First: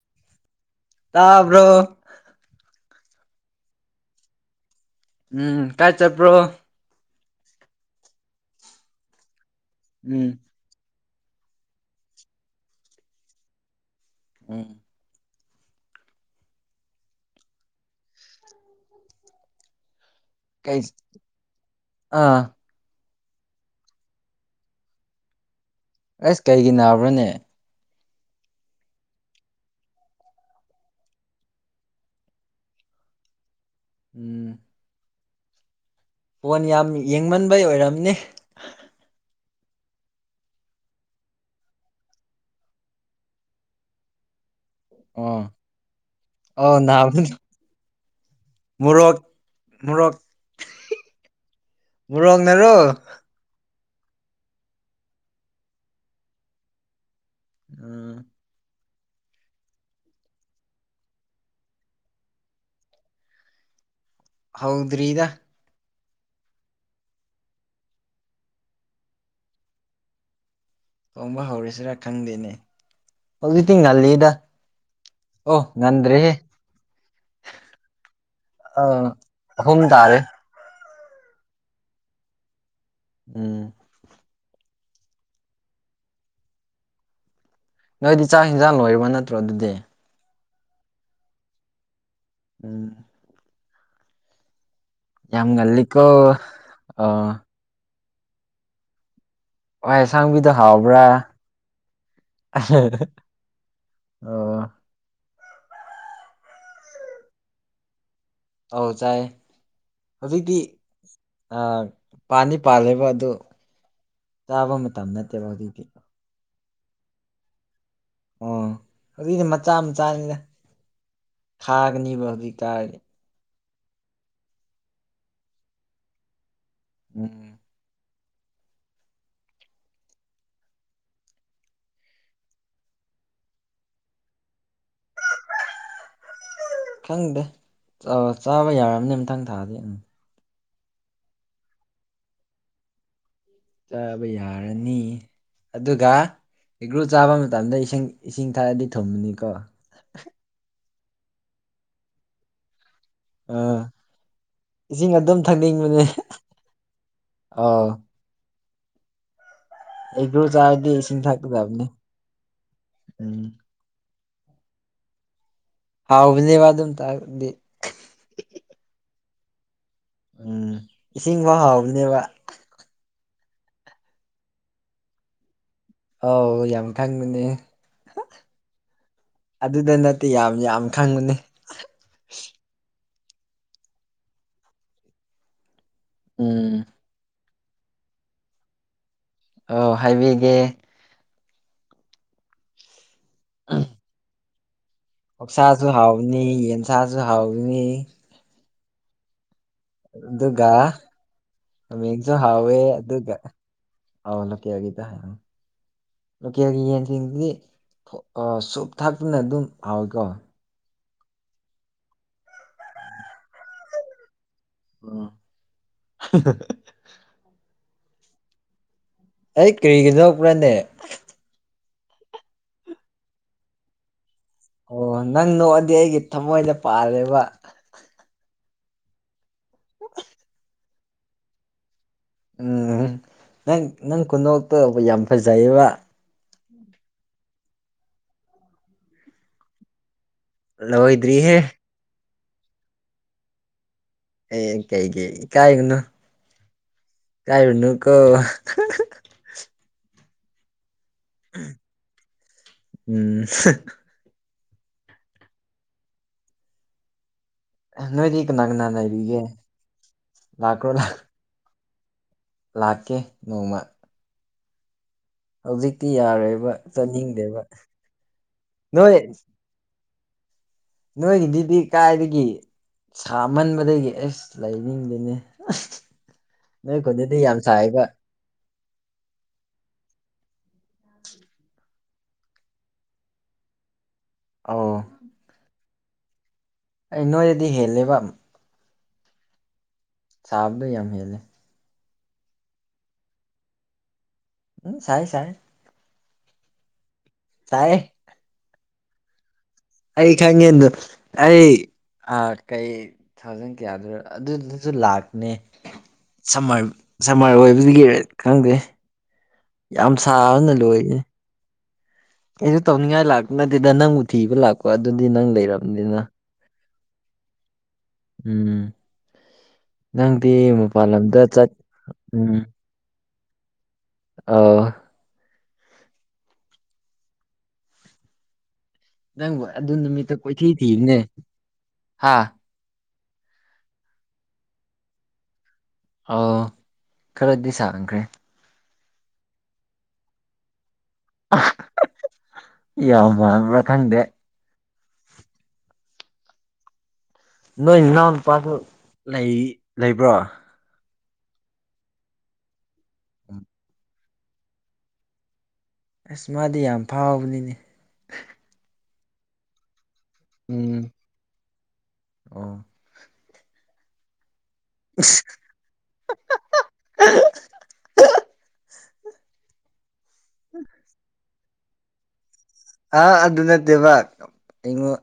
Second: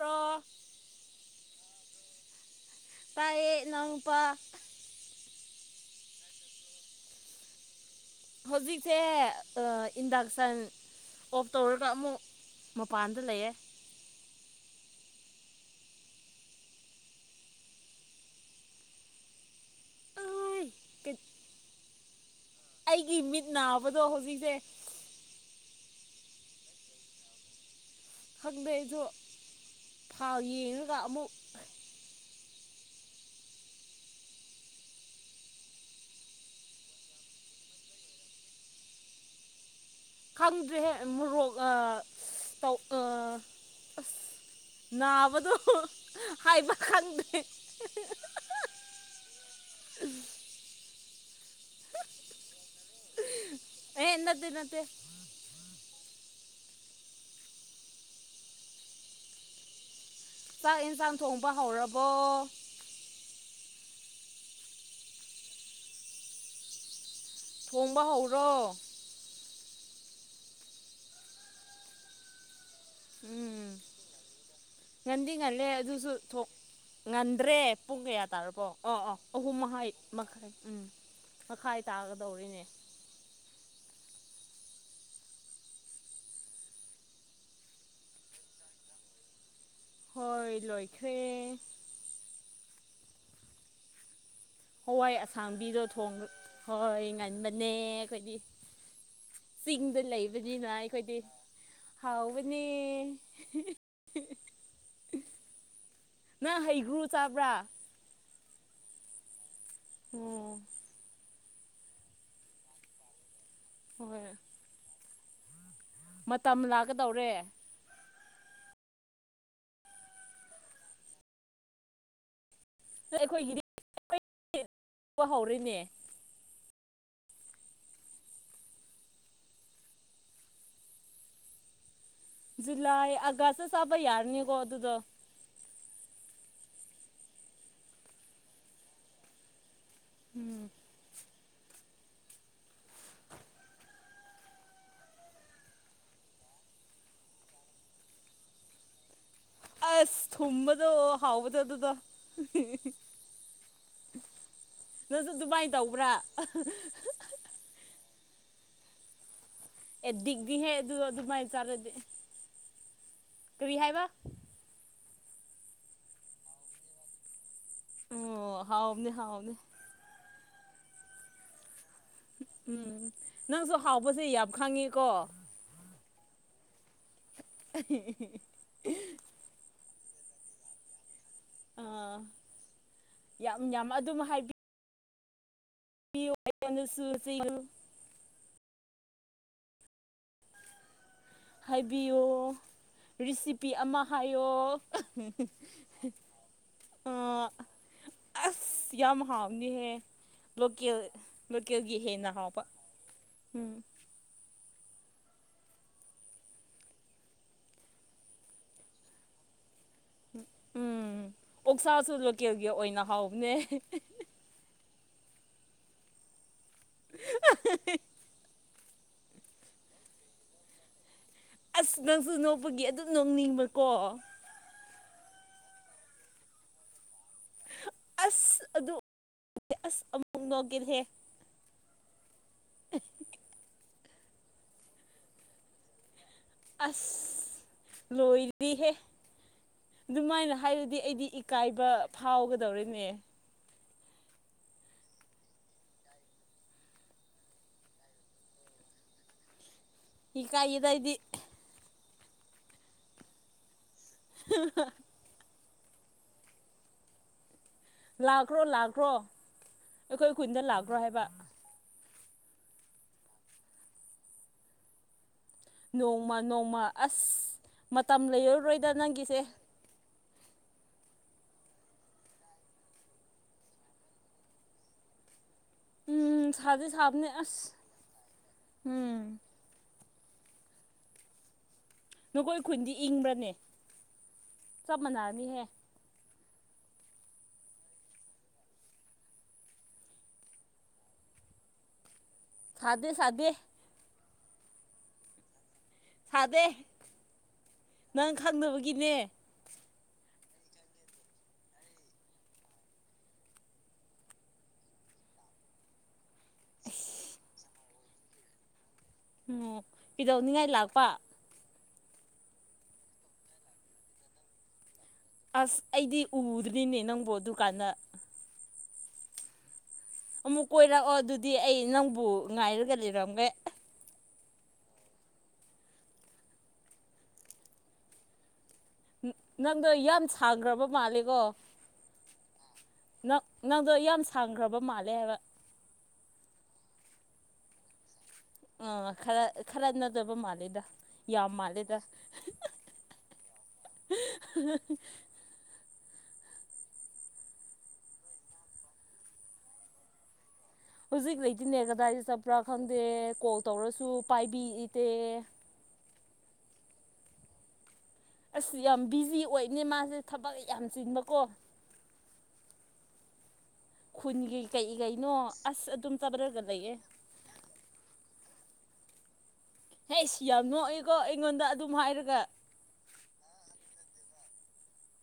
ꯇꯣ ꯇꯕ꯭ꯔꯣ ꯄꯥꯏꯌꯦ ꯂꯅꯥꯎ ꯄ ꯎꯝ ꯀꯥꯏ ꯆꯠꯄ꯭ꯔꯣ ꯍꯧꯖꯤꯛꯁꯦ ꯎꯝ ꯏꯟꯗꯛꯁꯟ ꯑꯣꯐ ꯇꯧꯔꯒ ꯑꯃꯨꯛ ꯃꯄꯥꯟꯗ ꯂꯩꯌꯦꯦ ꯎꯝ ꯑꯩ ꯀꯩ ꯑꯥ ꯑꯩꯒꯤ ꯃꯤꯠ ꯅꯥꯕꯗꯣ ꯍꯧꯖꯤꯛꯁꯦ ꯑꯁ ꯀꯩꯒꯤ ꯅꯥꯕ꯭ꯔꯅꯦ ꯈꯪꯕꯩꯗꯣ ꯊꯥꯎ ꯌꯦꯡꯉꯒ ꯑꯃꯨꯛ ꯎꯝ ꯐꯣꯟ ꯌꯥꯝ ꯌꯦꯡꯃꯟꯕꯩ ꯑꯣꯏꯔꯝꯅꯤ ꯈꯪꯗ꯭ꯔꯦꯍꯦ ꯃꯣꯔꯣꯛ ꯑ ꯑꯁ ꯇꯧ ꯑꯁ ꯑꯣ ꯅꯥꯕꯗꯣ ꯍꯥꯏꯕ ꯑꯧ ꯈꯪꯗꯦ ꯃꯣꯔꯣꯛ-ꯃꯣꯔꯣꯛ-ꯃꯣꯔꯣꯛ ꯅꯔꯣ? ꯑꯦ ꯏꯟꯗ ꯅꯠꯇꯦ ꯎꯝ ꯆꯥꯛ ꯌꯦꯟꯁꯥꯡ ꯊꯣꯡꯕ ꯍꯧꯔꯕꯣ ꯍꯥꯎꯗ꯭ꯔꯔꯤꯗ ꯊꯣꯡꯕ ꯍꯧꯔꯣ ꯇꯣꯡꯕ ꯍꯧꯔꯤꯁꯤꯔꯥ ꯈꯪꯗꯦꯅꯦ ꯎꯝ ꯍꯧꯖꯤꯛꯇꯤ ꯉꯜꯂꯤꯗ ꯉꯟꯗꯤ ꯑꯣ ꯉꯜꯂꯦ ꯑꯗꯨꯁꯨ ꯉꯟꯗ꯭ꯔꯦꯍꯦ ꯊꯣꯛ ꯉꯟꯗ꯭ꯔꯦ ꯄꯨꯡ ꯀꯌꯥ ꯇꯥꯔꯕꯣ ꯑꯣ ꯑꯥ ꯑꯣ ꯑꯍꯨꯝ ꯃꯈꯥꯏ ꯃꯈꯥꯏ ꯎꯝ꯫ ꯃꯈꯥꯏ ꯇꯥꯒꯗꯧꯔꯤꯅꯦ ꯎꯝ ꯅꯣꯏꯗꯤ ꯆꯥꯛ ꯍꯟꯖꯥꯡ ꯂꯣꯏꯔꯤꯕ ꯅꯠꯇ꯭ꯔꯣ ꯑꯗꯨꯗꯤ ꯍꯣꯏ ꯂꯣꯏꯈ꯭ꯔꯦ ꯎꯝ ꯍꯋꯥꯏ ꯌꯥꯝ ꯑꯁꯥꯡꯕꯤꯗꯣ ꯉꯜꯂꯤꯀꯣ ꯊꯣꯡ ꯍꯣꯏ ꯑꯥ ꯉꯟꯕꯅꯦ ꯑꯩꯈꯣꯏꯗꯤ ꯆꯤꯡꯗ ꯍꯋꯥꯏ ꯑꯁꯥꯡꯕꯤꯗꯣ ꯂꯩꯕꯅꯤꯅ ꯍꯥꯎꯕ꯭ꯔꯥ ꯑꯩꯈꯣꯏꯗꯤ ꯍꯥꯎꯕꯅꯦ ꯑꯣ ꯅꯪ ꯍꯩꯒ꯭ꯔꯨ ꯆꯥꯕ꯭ꯔꯥ ꯑꯧ ꯆꯥꯏ ꯍꯧꯖꯤꯛꯇꯤ ꯑꯣ ꯄꯥꯅꯤ ꯄꯥꯜꯂꯦꯕ ꯑꯗꯨ ꯍꯣꯏ ꯆꯥꯕ ꯃꯇꯝ ꯅꯠꯇꯦꯕꯗꯤꯗꯤ ꯃꯇꯝ ꯂꯥꯛꯀꯗꯧꯔꯦ ꯑꯣ ꯑꯗꯨꯏꯗꯤ ꯃꯆꯥ ꯃꯆꯥꯅꯤꯗ ꯊꯥꯒꯅꯦꯕ ꯍꯧꯖꯤꯛꯀꯥꯗꯤ ꯑꯩꯈꯣꯏꯒꯤꯗꯤ ꯍꯦꯛꯄ ꯍꯧꯔꯦꯅꯦ ꯑꯝ ꯖꯨꯂꯥꯢ ꯃꯒꯥꯢꯇ ꯆꯥꯕꯥ ꯌꯥꯔꯅꯤꯒꯣ ꯑꯗꯨꯗꯣ ꯈꯪꯗꯦ ꯆꯥꯕ ꯌꯥꯔꯅꯤ ꯃꯊꯪ ꯊꯥꯗꯤ ꯎꯝ ꯎꯝ ꯆꯥꯕ ꯌꯥꯔꯅꯤ ꯑꯗꯨꯒ ꯍꯩꯒ꯭ꯔꯨ ꯆꯥꯕ ꯃꯇꯝꯗ ꯏꯁꯤꯡ ꯏꯁꯤꯡ ꯊꯥꯛꯔꯗꯤ ꯊꯨꯝꯕꯅꯤꯀꯣ ꯑꯁ ꯊꯨꯝꯕꯗꯣ ꯍꯥꯎꯕꯗꯣ ꯑꯗꯨꯗꯣ ꯑꯥ ꯏꯁꯤꯡ ꯅꯪꯁꯨ ꯑꯗꯨꯝ ꯑꯗꯨꯃꯥꯏꯅ ꯊꯛꯅꯤꯡꯕꯅꯦ ꯇꯧꯕ꯭ꯔꯥ ꯑꯥꯎ ꯑꯦꯒ꯭ꯔꯨ ꯑꯦꯛꯗꯤꯅꯤꯍꯦ ꯆꯥꯔꯗꯤ ꯑꯗꯨ ꯏꯁꯤꯡ ꯑꯗꯨꯃꯥꯏꯅ ꯊꯛꯀꯗꯕꯅꯤ ꯆꯥꯔꯗꯤ ꯎꯝ ꯀꯔꯤ ꯍꯥꯏꯕ ꯍꯥꯎꯕꯅꯦꯕ ꯑꯗꯨꯢ ꯃꯇꯪꯡꯗꯨꯗꯤ ꯑꯣ ꯍꯥꯎꯕꯅꯦ ꯍꯥꯎꯕꯅꯦ ꯎꯝ ꯏꯁꯤꯡ ꯐꯥꯎ ꯍꯥꯎꯕꯅꯦꯕ ꯎꯝ ꯅꯪꯁꯨ ꯍꯥꯎꯕꯁꯦ ꯌꯥꯝ ꯈꯪꯉꯤꯀꯣ ꯑꯥꯎ ꯌꯥꯝ ꯈꯪꯕꯅꯦ ꯑꯗꯨꯗ ꯅꯠꯇꯦ ꯌꯥꯝ ꯌꯥꯝ ꯈꯪꯕꯅꯤ ꯑꯥ ꯌꯥꯝ ꯌꯥꯝ ꯑꯗꯨꯝ ꯍꯥꯏꯕꯤꯌꯨ ꯎꯝ ꯑꯩ ꯁꯨꯁꯤꯨ [inaudible] ꯑꯧ ꯍꯥꯏꯕꯤꯒꯦ ꯍꯥꯏꯕꯤꯌꯨ ꯔꯤꯁꯤꯄꯤ ꯑꯃ ꯍꯥꯏꯌꯣ ꯑꯣꯛꯁꯥꯁꯨ ꯍꯥꯎꯅꯤ ꯌꯦꯟꯁꯥꯁꯨ ꯑꯥ ꯍꯥꯎꯅꯤ ꯑꯁ ꯌꯥꯝ ꯍꯥꯎꯅꯤꯍꯦ ꯑꯗꯨꯒ ꯂꯣꯀꯦꯜ ꯂꯣꯀꯦꯜꯒꯤ ꯍꯦꯟꯅ ꯃꯤꯁꯨ ꯍꯥꯎꯕ ꯍꯧꯋꯦ ꯑꯗꯨꯒ ꯎꯝ ꯑ ꯂ ꯀꯦ ꯍꯥꯏꯒꯤꯗ ꯍꯥꯏ [inaudible] ꯂꯣꯀꯦꯜꯒꯤ ꯌꯦꯟꯁꯤꯡꯁꯤꯗꯤ ꯁꯨꯞ ꯊꯥꯛꯂꯁꯨ ꯑꯗꯨꯝ ꯍꯥꯎꯋꯤꯀꯣ ꯎꯝ ꯑꯣꯛꯁꯥꯁꯨ ꯂꯣꯀꯦꯜꯒꯤ ꯑꯣꯏꯅ ꯍꯥꯎꯕꯅꯦ ꯑꯣ [inaudible] ꯑ [inaudible] ꯑꯦ ꯀꯔꯤꯒꯤ ꯅꯣꯛꯄ꯭ꯔꯥꯅꯦ ꯑꯁ ꯅꯪꯁꯨ ꯅꯣꯛꯄꯒꯤ ꯑꯗꯨꯝ ꯅꯣꯡꯅꯤꯡꯕꯀꯣ ꯑꯣ ꯅꯪ ꯅꯣꯛꯑꯗꯤ ꯑꯩꯒꯤ ꯊꯃꯣꯏꯗ ꯄꯥꯜꯂꯦꯕ ꯑꯁ ꯑꯗꯨ ꯑꯁ ꯑꯃꯨꯛ ꯅꯣꯛꯒꯤꯍꯦ ꯎꯝ ꯎꯝ ꯅꯪ ꯅꯪ ꯈꯨꯗꯣꯛꯇꯣ ꯌꯥꯝ ꯐꯖꯩꯌꯦꯕ ꯑꯁ ꯂꯣꯏꯔꯤꯍꯦ ꯑꯗꯨꯃꯥꯏꯅ ꯍꯥꯏꯔꯗꯤ ꯑꯩꯗꯤ ꯂꯣꯏꯗ꯭ꯔꯤꯍꯦ ꯏꯀꯥꯏꯕ ꯐꯥꯎꯒꯗꯧꯔꯦꯅꯦ ꯑꯦ ꯀꯩ ꯀꯩ ꯢꯀꯥꯏꯒꯅꯨ ꯢꯀꯥꯏꯔꯨꯅꯨ ꯀꯣ ꯏꯀꯥꯏꯌꯦꯗ ꯑꯩꯗꯤ ꯎꯝ ꯍ [inaudible] ꯅꯣꯏꯗꯤ ꯂꯥꯛꯈ꯭ꯔꯣ ꯀꯅꯥ ꯀꯅꯥ ꯂꯥꯛꯈ꯭ꯔꯣ ꯂꯩꯔꯤꯒꯦ ꯑꯩꯈꯣꯏ ꯀꯨꯟꯗ ꯂꯥꯛꯈ꯭ꯔꯣ ꯍꯥꯏꯕ ꯂꯥꯛꯀꯦ ꯅꯣꯡꯃ ꯍꯧꯖꯤꯛꯇꯤ ꯅꯣꯡꯃ ꯌꯥꯔꯣꯏꯕ ꯅꯣꯡꯃ ꯑꯁ ꯆꯠꯅꯤꯡꯗꯦꯕ ꯃꯇꯝ ꯂꯩꯔꯔꯣꯏꯗ ꯅꯣꯏ ꯅꯪꯒꯤꯁꯦ ꯅꯣꯏꯒꯤꯗꯨꯗꯤ ꯀꯥꯏꯗꯒꯤ ꯁꯥꯃꯟꯕꯗꯒꯤ ꯑꯁ ꯂꯩꯅꯤꯡꯗꯦꯅꯦ ꯎꯝ ꯁꯥꯗꯤ ꯅꯣꯏ ꯁꯥꯕꯅꯦ ꯈꯨꯟꯗꯗꯤ ꯌꯥꯝ ꯑꯁ ꯁꯥꯏꯕ ꯍꯨꯝ ꯅꯈꯣꯏ ꯈꯨꯟꯗꯤ ꯏꯪꯕ꯭ꯔꯅꯦ ꯑꯧ ꯆꯞ ꯃꯥꯟꯅꯔꯅꯤꯍꯦ ꯑꯦ ꯅꯣꯏꯅꯗꯤ ꯍꯦꯂꯦꯕ ꯁꯥꯕꯗꯣ ꯌꯥꯝ ꯍꯦꯜꯂꯦ ꯁꯥꯗꯦ ꯁꯥꯗꯦ ꯎꯝ ꯁꯥꯏ ꯁꯥꯏ ꯁꯥꯗꯦ ꯁꯥꯏꯌꯦ ꯅꯪ ꯈꯪꯅꯕꯒꯤꯅꯦ ꯑꯩ ꯈꯪꯉꯦꯗ ꯑꯩ ꯑꯥ ꯀꯩ ꯅꯪ ꯀꯌꯥꯗ ꯑꯗꯨꯗꯨꯁꯨ ꯂꯥꯛꯀꯅꯤ꯫ ꯁꯝꯃꯔ ꯁꯝꯃꯔ ꯑꯣꯏꯕꯖꯤꯒꯤꯔ ꯈꯪꯗꯦ ꯎꯝ ꯌꯥꯝ ꯀꯩꯗꯧꯅꯤꯡꯉꯥꯏ ꯁꯥꯕꯅ ꯂꯥꯛꯄ ꯂꯣꯏꯑꯦ ꯑꯩꯁꯨ ꯇꯧꯅꯤꯡꯉꯥꯏ ꯂꯥꯛꯄ ꯅꯠꯇꯦꯗ ꯅꯪꯕꯨ ꯊꯤꯕ ꯂꯥꯛꯄ ꯑꯗꯨꯗꯤ ꯅꯪ ꯑꯁ ꯂꯩꯔꯕꯅꯤꯅ ꯑꯩꯗꯤ ꯎꯗ꯭ꯔꯤꯅꯦ ꯅꯪꯕꯨ ꯗꯨꯀꯥꯟꯗ ꯎꯝ ꯅꯪꯗꯤ ꯑꯃꯨꯛ ꯃꯄꯥꯟ ꯀꯣꯏꯔꯛꯑꯣ ꯂꯝꯗ ꯑꯗꯨꯗꯤ ꯆꯠ ꯑꯩ ꯅꯪꯕꯨ ꯉꯥꯏꯔꯒ ꯂꯩꯔꯝꯒꯦ ꯑ ꯅꯪꯕꯨ ꯅꯪꯗꯣ ꯑꯗꯨ ꯌꯥꯝ ꯅꯨꯃꯤꯠꯇ ꯀꯣꯏꯊꯤ ꯁꯥꯡꯒ꯭ꯔꯕ ꯊꯤꯕꯅꯦ ꯃꯥꯜꯂꯦꯀꯣ ꯍꯥ ꯅꯪ ꯅꯪꯗꯣ ꯌꯥꯝ ꯁꯥꯡꯈ꯭ꯔꯕ ꯃꯥꯜꯂꯦ ꯍꯥꯏꯕ ꯑꯥꯎ ꯈꯔꯗꯤ ꯁꯥꯡꯈ꯭ꯔꯦ ꯑ ꯈꯔ ꯈꯔꯅꯗꯕ ꯃꯥꯜꯂꯦꯗ ꯌꯥꯝ ꯃꯥꯜꯂꯦꯗ ꯌꯥꯝ ꯃꯥꯟꯕ꯭ꯔꯥ ꯈꯪꯗꯦ ꯅꯣꯏ ꯅꯥꯎ ꯅꯨꯄꯥꯁꯨ ꯂꯩ ꯂꯩꯕ꯭ꯔꯣ ꯍꯧꯖꯤꯛ ꯂꯩꯇꯅꯦ ꯀꯗꯥꯏꯗ ꯆꯠꯄ꯭ꯔꯥ ꯈꯪꯗꯦ ꯀꯣꯜ ꯇꯧꯔꯁꯨ ꯄꯥꯏꯕꯤ ꯏꯇꯦ ꯑꯁ ꯃꯥꯗꯤ ꯌꯥꯝ ꯐꯥꯎꯕꯅꯤꯅꯦ꯫ ꯑꯁ ꯌꯥꯝ ꯕꯤꯖꯤ ꯑꯣꯏꯅꯦ ꯃꯥꯁꯦ ꯊꯕꯛ ꯌꯥꯝ ꯎꯝ ꯆꯤꯟꯕꯀꯣ ꯑꯣ꯫ ꯈꯨꯟꯒꯤ ꯀꯩ ꯀꯩꯅꯣ ꯑꯁ ꯑꯗꯨꯝ ꯆꯠꯔꯒ ꯂꯩꯌꯦ ꯍꯩꯁ ꯌꯥꯝ ꯅꯣꯛꯑꯦꯀꯣ ꯑꯩꯉꯣꯟꯗ ꯑꯗꯨꯝ ꯍꯥꯏꯔꯒ ꯑ ꯑꯗꯨ ꯅꯠꯇꯦꯕ ꯑꯩꯉꯣꯟ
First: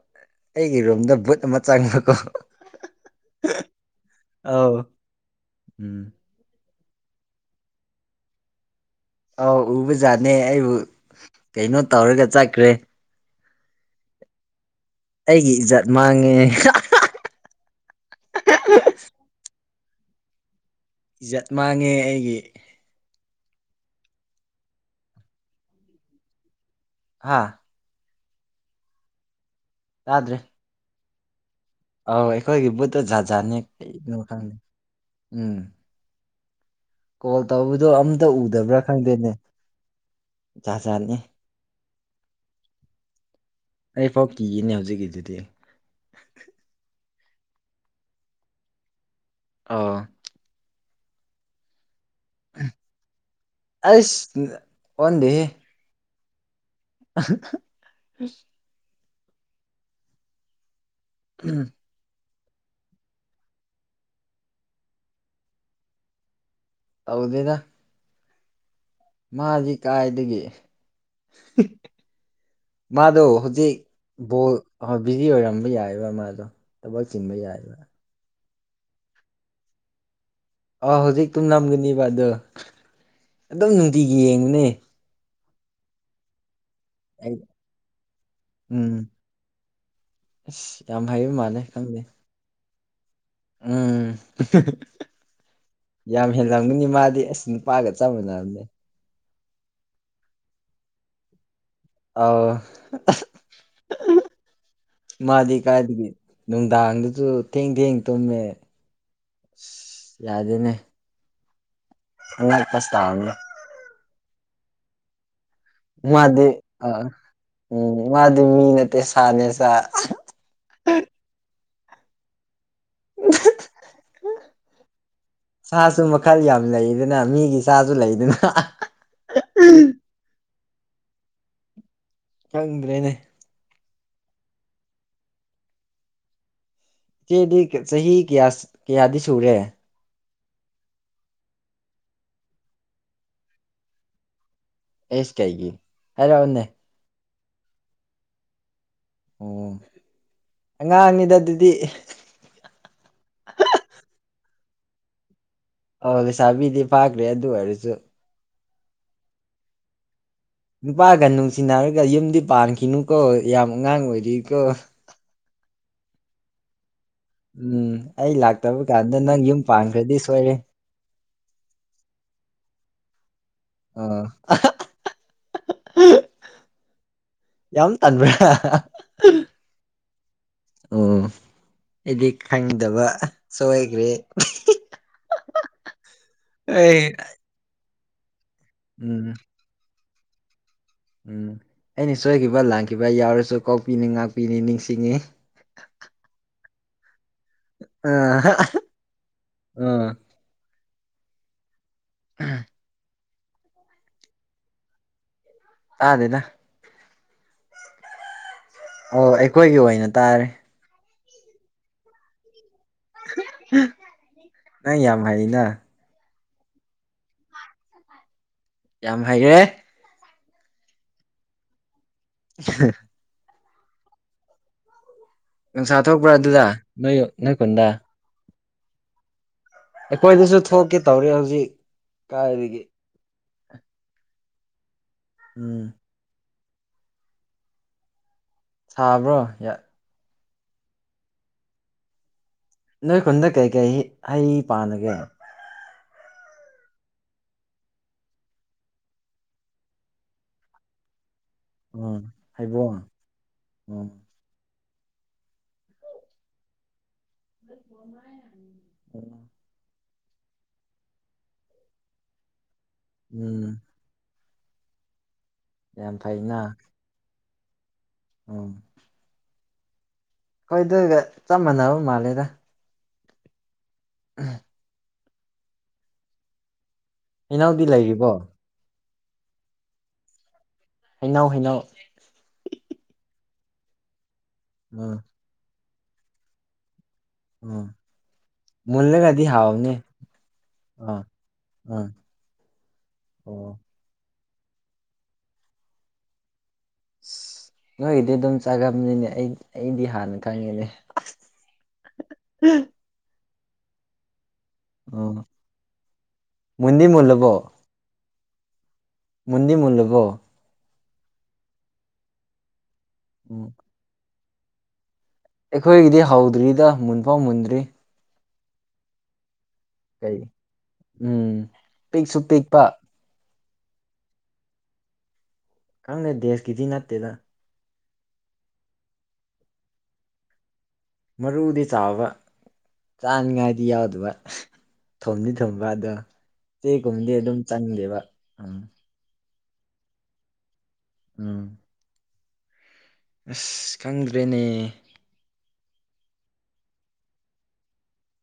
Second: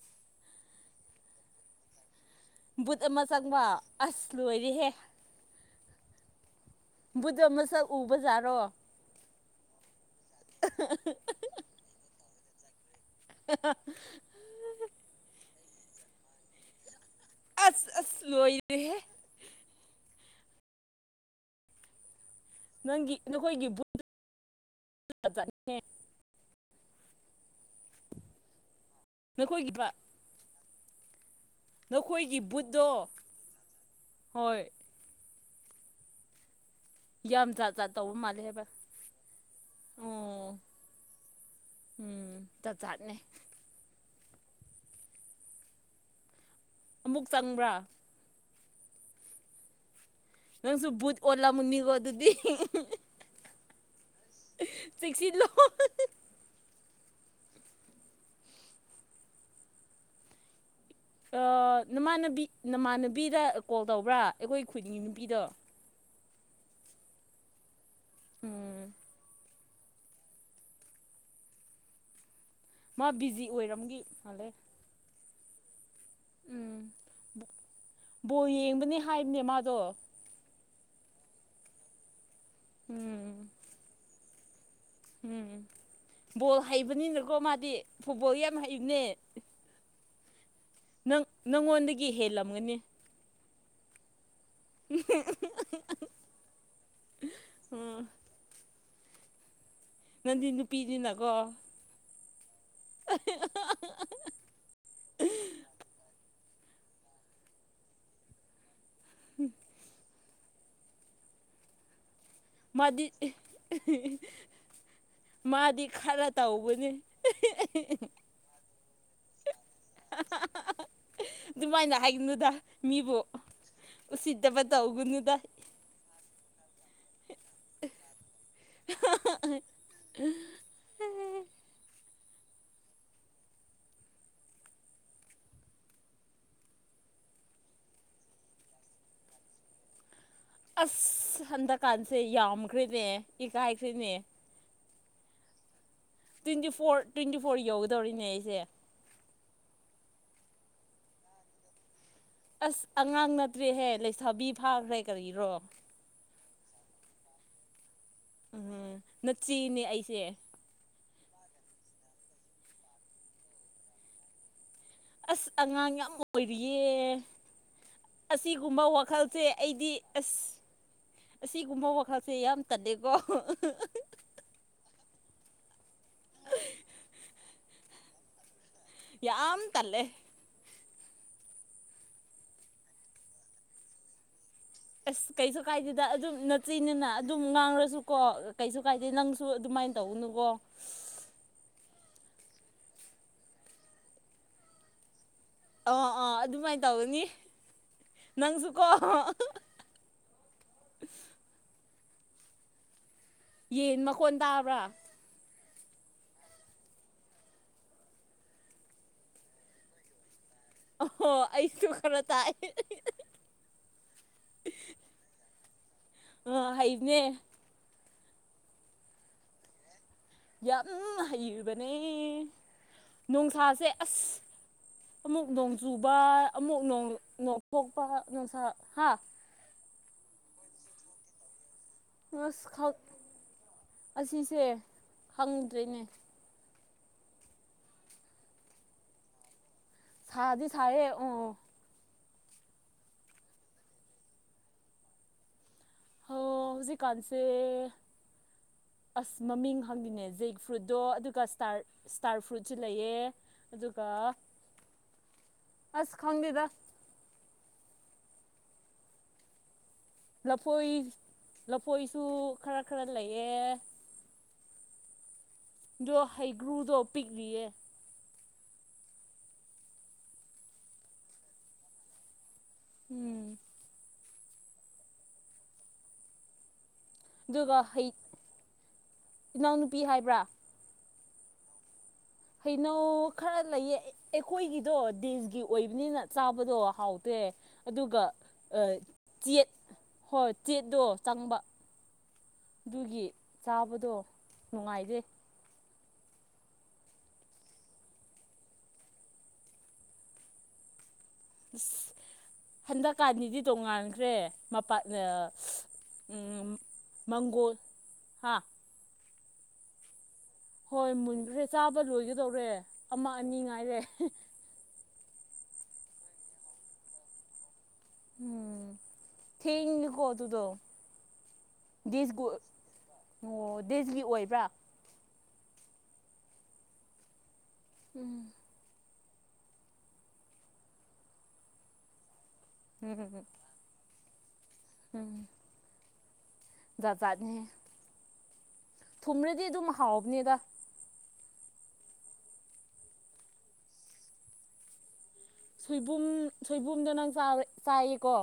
ꯑꯩꯒꯤ ꯔꯨꯝꯗ ꯕꯨꯠ ꯑꯃ ꯆꯪꯕꯀꯣ ꯕꯨꯠ ꯑꯃ ꯆꯪꯕ ꯑꯁ ꯑꯧ ꯂꯣꯏꯔꯦꯍꯦ ꯎꯝ ꯕꯨꯗ ꯃꯁꯛ ꯎꯕꯖꯥꯔꯣ ꯑꯧ ꯎꯕꯖꯥꯠꯅꯦ ꯑꯩꯕꯨ ꯀꯩꯅꯣ ꯇꯧꯔꯒ ꯆꯠꯀ꯭ꯔꯦ ꯑ [unintelligible] ꯑꯩꯒꯤ ꯏꯖꯠ ꯃꯥꯡꯉꯦ ꯑꯁ ꯑꯁ ꯂꯣꯏꯔꯍꯦ ꯏꯖꯠ ꯃꯥꯡꯉꯦ ꯑꯩꯒꯤ ꯅꯪꯒꯤ ꯅꯈꯣꯏꯒꯤ ꯆꯠ [unintelligible] ꯍꯥꯥ ꯅꯈꯣꯏꯒꯤꯗ꯭ꯔ ꯇꯥꯗ꯭ꯔꯦ ꯑꯧ ꯑꯩꯈꯣꯏꯒꯤ ꯕꯨꯠꯇꯣ ꯖꯥꯠꯖꯥꯠꯅꯦ ꯀꯩꯅꯣ ꯈꯪꯗꯦ ꯍꯣꯏ ꯎꯝ ꯀꯣꯜ ꯌꯥꯝ ꯖꯥꯠ ꯇꯧꯕꯗꯣ ꯖꯥꯠ ꯇꯧꯕ ꯑꯝꯇ ꯃꯥꯜꯂꯦ ꯍꯥꯏꯕ ꯎꯗꯕ꯭ꯔꯥ ꯈꯪꯗꯦꯅꯦ ꯑꯣ ꯖꯥꯠ ꯖꯥꯠꯅꯤ ꯎꯝ ꯆ ꯖꯥꯠꯅꯦ ꯑꯩꯐꯥꯎ ꯀꯤꯌꯦꯅꯦ ꯍꯧꯖꯤꯛꯀꯤꯗꯨꯗꯤ ꯑꯃꯨꯛ ꯆꯪꯕ꯭ꯔꯥ ꯑꯥ ꯅꯪꯁꯨ ꯕꯨꯠ ꯑꯣꯜꯂꯃꯨꯅꯤꯀꯣ ꯑꯗꯨꯗꯤ ꯑꯩꯁ ꯇꯦꯛꯁꯤ ꯂꯣ ꯍꯥ ꯅꯃꯥꯟꯅꯕꯤ ꯅꯃꯥꯟꯅꯕꯤꯗ ꯀꯣꯜ ꯇꯧꯕ꯭ꯔꯥ ꯑꯩꯈꯣꯏ ꯈꯨꯗꯤꯡꯒꯤ ꯅꯨꯄꯤꯗꯣ ꯇꯧꯗꯅ ꯎꯝ ꯃꯥꯁꯤ ꯀꯥꯏꯗꯒꯤ ꯃꯥ ꯃꯥꯗꯨꯣ ꯕꯤꯖꯤ ꯑꯣꯏꯔꯝꯒꯤ ꯍꯧꯖꯤꯛꯣ ꯃꯥꯜꯂꯦ ꯑꯍꯣꯏ ꯕꯤꯖꯤ ꯑꯣꯏꯔꯝꯕ ꯌꯥꯏꯑꯕ ꯃꯥꯗꯣ ꯊꯕꯛ ꯆꯤꯟꯕ ꯌꯥꯏꯑꯕ ꯕꯣ ꯌꯦꯡꯕꯅꯤ ꯍꯥꯏꯕꯅꯦ ꯃꯥꯗꯣ ꯑꯥ ꯍꯧꯖꯤꯛ ꯇꯨꯝ ꯅꯝꯒꯅꯦꯕ ꯑꯗꯣ ꯎꯝ ꯑꯗꯨꯝ ꯅꯨꯡꯇꯤꯒꯤ ꯌꯦꯡꯉꯨꯅꯦ ꯎꯝ ꯕꯣꯜ ꯍꯩꯕꯅꯤꯅꯀꯣ ꯑꯩ ꯃꯥꯗꯤ ꯐꯨꯠꯕꯣꯜ ꯌꯥꯝ ꯎꯝ ꯍꯩꯕꯅꯦ ꯑꯁ ꯌꯥꯝ ꯍꯥꯏꯕ ꯃꯥꯥꯟꯂ ꯈꯪꯗꯦ ꯍꯦꯜꯂꯝꯒꯅꯤꯅꯦ ꯎꯝ ꯌꯥꯝ ꯍꯦꯜꯂꯝꯒꯅꯤ ꯃꯥꯗꯤ ꯑꯁ ꯅꯨꯄꯥꯒ ꯎꯝ ꯆꯞ ꯃꯥꯟꯅꯕꯅꯦ ꯅꯪꯗꯤ ꯅꯨꯄꯤꯅꯤꯅꯀꯣ ꯑꯥꯎ ꯍꯥ ꯃꯥꯗꯤ ꯀꯥꯏꯗꯒꯤ ꯅꯨꯡꯗꯥꯡꯗꯁꯨ ꯊꯦꯡ ꯊꯦꯡ ꯇꯨꯝꯃꯦ ꯌꯥꯗꯦꯅꯦ ꯑꯉꯛꯄꯁ ꯃꯥꯗꯤ ꯇꯥꯕꯅꯦ ꯃꯥꯗꯤ ꯈꯔ ꯃꯥꯗꯤ ꯑ ꯇꯧꯕꯅꯦ ꯎꯝ ꯃꯥꯗꯤ ꯃꯤ ꯅꯠꯇꯦ ꯁꯥꯅꯦꯁ ꯍꯥ ꯍꯥ ꯍꯥ ꯑꯗꯨꯃꯥꯏꯅ ꯍꯥꯏꯒꯅꯨꯗ ꯃꯤꯕꯨ ꯎꯁꯤꯠꯇꯕ ꯇꯧꯒꯅꯨꯗ ꯁꯥꯁꯨ ꯃꯈꯜ ꯌꯥꯝ ꯂꯩꯗꯅ ꯃꯤꯒꯤ ꯁꯥꯁꯨ ꯂꯩꯗꯅ ꯍꯥ ꯍꯥ ꯆꯪꯗ꯭ꯔꯦꯅꯦ ꯆꯦꯗꯤ ꯆꯍꯤ ꯀꯌꯥ ꯀꯌꯥꯗꯤ ꯁꯨꯔꯦ ꯑꯁ ꯍꯟꯗꯛꯀꯥꯟꯁꯦ ꯌꯥꯝꯈ꯭ꯔꯦꯅꯦ ꯏꯒꯥꯏꯈ꯭ꯔꯦꯅꯦ ꯑꯦꯁꯤ ꯀꯩꯒꯤ ꯍꯥꯏꯔꯛꯑꯣꯅꯦ ꯇ꯭ꯋꯦꯟꯇꯤ ꯐꯣꯔ ꯇ꯭ꯋꯦꯟꯇꯤ ꯐꯣꯔ ꯌꯧꯒꯗꯧꯔꯤꯅꯦ ꯑꯩꯁꯦ ꯎꯝ ꯑꯉꯥꯡꯅꯤꯗ ꯑꯗꯨꯗꯤ ꯑꯁ ꯑꯉꯥꯡ ꯅꯠꯇ꯭ꯔꯦꯍꯦ ꯂꯩꯁꯥꯕꯤ ꯐꯥꯈ꯭ꯔꯦ ꯀꯔꯤꯔꯣ ꯑ ꯂꯩꯁꯥꯕꯤꯗꯤ ꯐꯥꯈ꯭ꯔꯦ ꯑꯗꯨ ꯑꯣꯏꯔꯁꯨ ꯑꯝ ꯅꯠꯆꯤꯅꯦ ꯑꯩꯁꯦ ꯅꯨꯄꯥꯒ ꯅꯨꯡꯁꯤꯅꯔꯒ ꯌꯨꯝꯗꯤ ꯄꯥꯟꯈꯤꯅꯨꯀꯣ ꯌꯥꯝ ꯑꯉꯥꯡ ꯑꯣꯏꯔꯤꯀꯣ ꯑꯁ ꯑꯉꯥꯡ ꯌꯥꯝ ꯑꯣꯏꯔꯤꯌꯦ ꯎꯝ ꯑꯩ ꯂꯥꯛꯇꯕ ꯑꯁꯤꯒꯨꯝꯕ ꯀꯥꯟꯗ ꯅꯪ ꯋꯥꯈꯜꯁꯦ ꯌꯨꯝ ꯑꯩꯗꯤ ꯄꯥꯟꯈ꯭ꯔꯗꯤ ꯑꯁ ꯁꯣꯏꯔꯦ ꯑꯁꯤꯒꯨꯝꯕ ꯋꯥꯈꯜꯁꯦ ꯌꯥꯝ ꯇꯟꯗꯦꯀꯣ ꯑꯣ ꯍ ꯌꯥꯝ ꯇꯟꯥꯟꯕ꯭ꯔꯥ ꯌꯥꯝ ꯇꯂꯦ ꯑꯣ ꯑꯩꯗꯤ ꯈꯪꯗꯕ ꯁꯣꯏꯈ꯭ꯔꯦ ꯑꯁ ꯀꯩꯁꯨ ꯀꯥꯏꯗꯦꯗ ꯑꯗꯨꯝ ꯑꯩ ꯅꯠꯇ꯭ꯔꯤꯅꯤꯅ ꯑꯗꯨꯝ ꯉꯥꯡꯂꯁꯨꯀꯣ ꯀꯩꯁꯨ ꯀꯥꯏꯗꯦ ꯎꯝ ꯅꯪꯁꯨ ꯑꯗꯨꯃꯥꯏꯅ ꯇꯧꯅꯨꯀꯣ ꯎꯝ ꯑꯩꯅ ꯁꯣꯏꯈꯤꯕ ꯂꯥꯟꯈꯤꯕ ꯌꯥꯎꯔꯁꯨ ꯀꯣꯛꯄꯤꯅꯤ ꯉꯥꯛꯄꯤꯅꯤ ꯅꯤꯡꯁꯤꯡꯉꯤ ꯑꯥ ꯑꯥ ꯑꯗꯨꯃꯥꯏꯅ ꯇꯧꯒꯅꯤ ꯑꯥ ꯅꯪꯁꯨꯀꯣ ꯎꯝ꯫ [inaudible] ꯌꯦꯟ ꯃꯈꯣꯟ ꯇꯥꯕ꯭ꯔ꯫ ꯇꯥꯗꯦꯗ꯫ ꯑꯣ ꯑꯩꯈꯣꯏꯒꯤ ꯑꯣꯏꯅ ꯇꯥꯔꯦ꯫ ꯑꯍꯣ ꯑꯩꯁꯨ ꯈꯔ ꯇꯥꯏꯑ꯫ ꯅꯪ ꯌꯥꯝ ꯍꯩꯅ꯫ ꯑ ꯍꯩꯕꯅꯦ꯫ ꯌꯥꯝ ꯍꯩꯔꯦ꯫ ꯌꯥꯝꯅ ꯍꯩꯕꯅꯦ꯫ [unintelligible] ꯅꯣꯡꯁꯥꯁꯦ ꯑꯁ ꯑꯃꯨꯛ ꯅꯣꯡ ꯅꯨꯡꯁꯥ ꯆꯨꯕ ꯊꯣꯛꯄ꯭ꯔꯥ ꯑꯗꯨꯗ ꯑꯃꯨꯛ ꯅꯣꯏ ꯅꯣꯏ ꯈꯨꯟꯗ ꯅꯣꯡꯊꯣꯛꯄ ꯅꯨꯡꯁꯥ ꯍꯥ꯫ ꯑꯩꯈꯣꯏꯗꯁꯨ ꯊꯣꯛꯀꯦ ꯇꯧꯔꯦ ꯍꯧꯖꯤꯛ꯫ ꯀꯥꯏꯗꯒꯤ ꯑꯁ ꯑꯁꯤꯁꯦ ꯎꯝ ꯍꯪꯗ꯭ꯔꯦꯅꯦ꯫ ꯁꯥꯥꯕ꯭ꯔꯣ? ꯁꯗꯤ ꯁꯥꯏꯌꯦ ꯎꯪ꯫ ꯅꯣꯏ ꯈꯨꯟꯗ ꯀꯩꯀꯩ ꯍꯩ ꯄꯥꯂꯒꯦ? ꯍ ꯍꯧꯖꯤꯛ ꯀꯥꯟꯁꯦ ꯑꯁ ꯃꯃꯤꯡ ꯍꯪꯉꯗꯦꯅꯦ ꯖꯦꯛ ꯐ꯭ꯔꯨꯏꯠꯇꯣ ꯑꯗꯨꯒ ꯎꯝ ꯏꯁꯇꯥꯔ-ꯏꯁꯇꯥꯔ ꯐ꯭ꯔꯨꯠꯁꯨ ꯍꯩꯕꯣꯡ ꯂꯩꯌꯦ ꯑꯗꯨꯒ ꯎꯝ ꯑꯁ ꯈꯪꯗꯦꯗ꯫ [inaudible] ꯂꯐꯣꯏ ꯂꯐꯣꯏꯁꯨ ꯈꯔ-ꯈꯔ ꯂꯩꯌꯦ꯫ ꯎꯝ ꯌꯥꯝ ꯗꯣ ꯐꯩꯅ ꯍꯩꯒ꯭ꯔꯨꯗꯣ ꯄꯤꯛꯂꯤꯌꯦ꯫ ꯎꯝ꯫ ꯑꯩꯈꯣꯏꯗꯨꯒ ꯆꯞ ꯃꯥꯟꯅꯕ ꯃꯥꯜꯂꯦꯗ꯫ ꯎꯝ ꯎꯝ [unintelligible] ꯑꯗꯨꯒ ꯍꯩꯅꯧꯗꯤ ꯍꯩ ꯂꯩꯔꯤꯕꯣ ꯏꯅꯥꯎꯅꯨꯄꯤ ꯍꯥꯏꯕ꯭ꯔꯥ? ꯍꯩꯅꯧ-ꯍꯩꯅꯧ꯫ ꯍꯩꯅꯧ ꯈꯔ ꯂꯩꯌꯦ ꯑꯩꯈꯣꯏꯒꯤꯗꯣ ꯎꯝ ꯗꯦꯁꯒꯤ ꯑꯣꯏꯕꯅꯤꯅ ꯆꯥꯕꯗꯣ ꯍꯥꯎ ꯎꯝ [unintelligible] ꯑꯗꯨꯒ ꯃꯨꯜꯂꯒꯗꯤ ꯆꯦꯠ ꯍꯥꯎꯕꯅꯦ ꯍꯣꯏ ꯆꯦꯠꯇꯣ ꯑꯥ ꯆꯪꯕ꯫ ꯑꯥ ꯑꯗꯨꯒꯤ ꯑꯣ ꯆꯥꯕꯗꯣ ꯅꯨꯡꯉꯥꯏꯗꯦ꯫ ꯑꯁ ꯅꯣꯏꯒꯤꯗꯤ ꯑꯗꯨꯝ ꯆꯥꯒꯟꯕꯅꯤꯅꯦ ꯑꯩ-ꯑꯩꯗꯤ ꯍꯥꯟꯅ ꯈꯪꯉꯤꯅꯦ [unintelligible] ꯑꯁ ꯍꯟꯗꯛꯀꯥꯟꯗꯤꯗꯤ ꯇꯣꯡꯉꯥꯟꯈ꯭ꯔꯦ꯫ ꯃꯄꯥ ꯎꯝ ꯃꯨꯟꯗꯤ [unintelligible] ꯃꯨꯜꯂꯕꯣ ꯃꯪꯒꯣꯜ ꯍꯥꯥ ꯃꯨꯟꯗꯤ ꯃꯜꯂꯕꯣ꯫ ꯍꯣꯏ ꯃꯨꯟꯈ꯭ꯔꯦ ꯆꯥꯕ ꯂꯣꯏꯒꯗꯧꯔꯦ ꯑꯃ ꯑꯅꯤ ꯎꯝ ꯉꯥꯏꯔꯦ꯫ ꯑꯩꯈꯣꯏꯒꯤꯗꯤ ꯍꯧꯗ꯭ꯔꯤꯗ ꯃꯨꯟꯐꯥꯎ ꯃꯨꯟꯗ꯭ꯔꯤ꯫ ꯎꯝ [unintelligible] ꯀꯣ ꯀꯩ ꯑꯗꯨꯗꯣ ꯎꯝ ꯄꯤꯛꯁꯨ ꯄꯤꯛꯄ ꯑꯣ ꯗꯦꯁꯒꯤ ꯑꯣꯏꯕ꯭ꯔꯥ? ꯈꯪꯗꯦ ꯗꯦꯁꯀꯤꯗꯤ ꯅꯠꯇꯦꯗ꯫ ꯎꯝ꯫ ꯃꯔꯨꯗꯤ ꯆꯥꯎꯕ ꯎꯝ ꯆꯥꯅꯤꯉꯥꯏꯗꯤ ꯌꯥꯎꯗꯕ꯫ ꯎꯝ ꯊꯨꯝꯗꯤ ꯊꯨꯕ ꯑꯗꯣ ꯖꯥꯠ ꯆꯦꯒꯨꯝꯗꯤ ꯑꯗꯨꯝ ꯆꯪꯗꯦꯕ ꯎꯝ꯫ ꯊꯨꯝꯃꯔꯗꯤ ꯑꯗꯨꯝ ꯍꯥꯎꯕꯅꯤꯗ꯫ ꯎꯝ꯫ ꯑꯁ ꯈꯪꯗ꯭ꯔꯦꯅꯦ꯫ ꯁꯣꯏꯕꯨꯝ ꯁꯣꯏꯕꯨꯝꯗꯣ ꯅꯪ ꯆꯥꯎꯑ-ꯆꯥꯏꯌꯦꯀꯣ꯫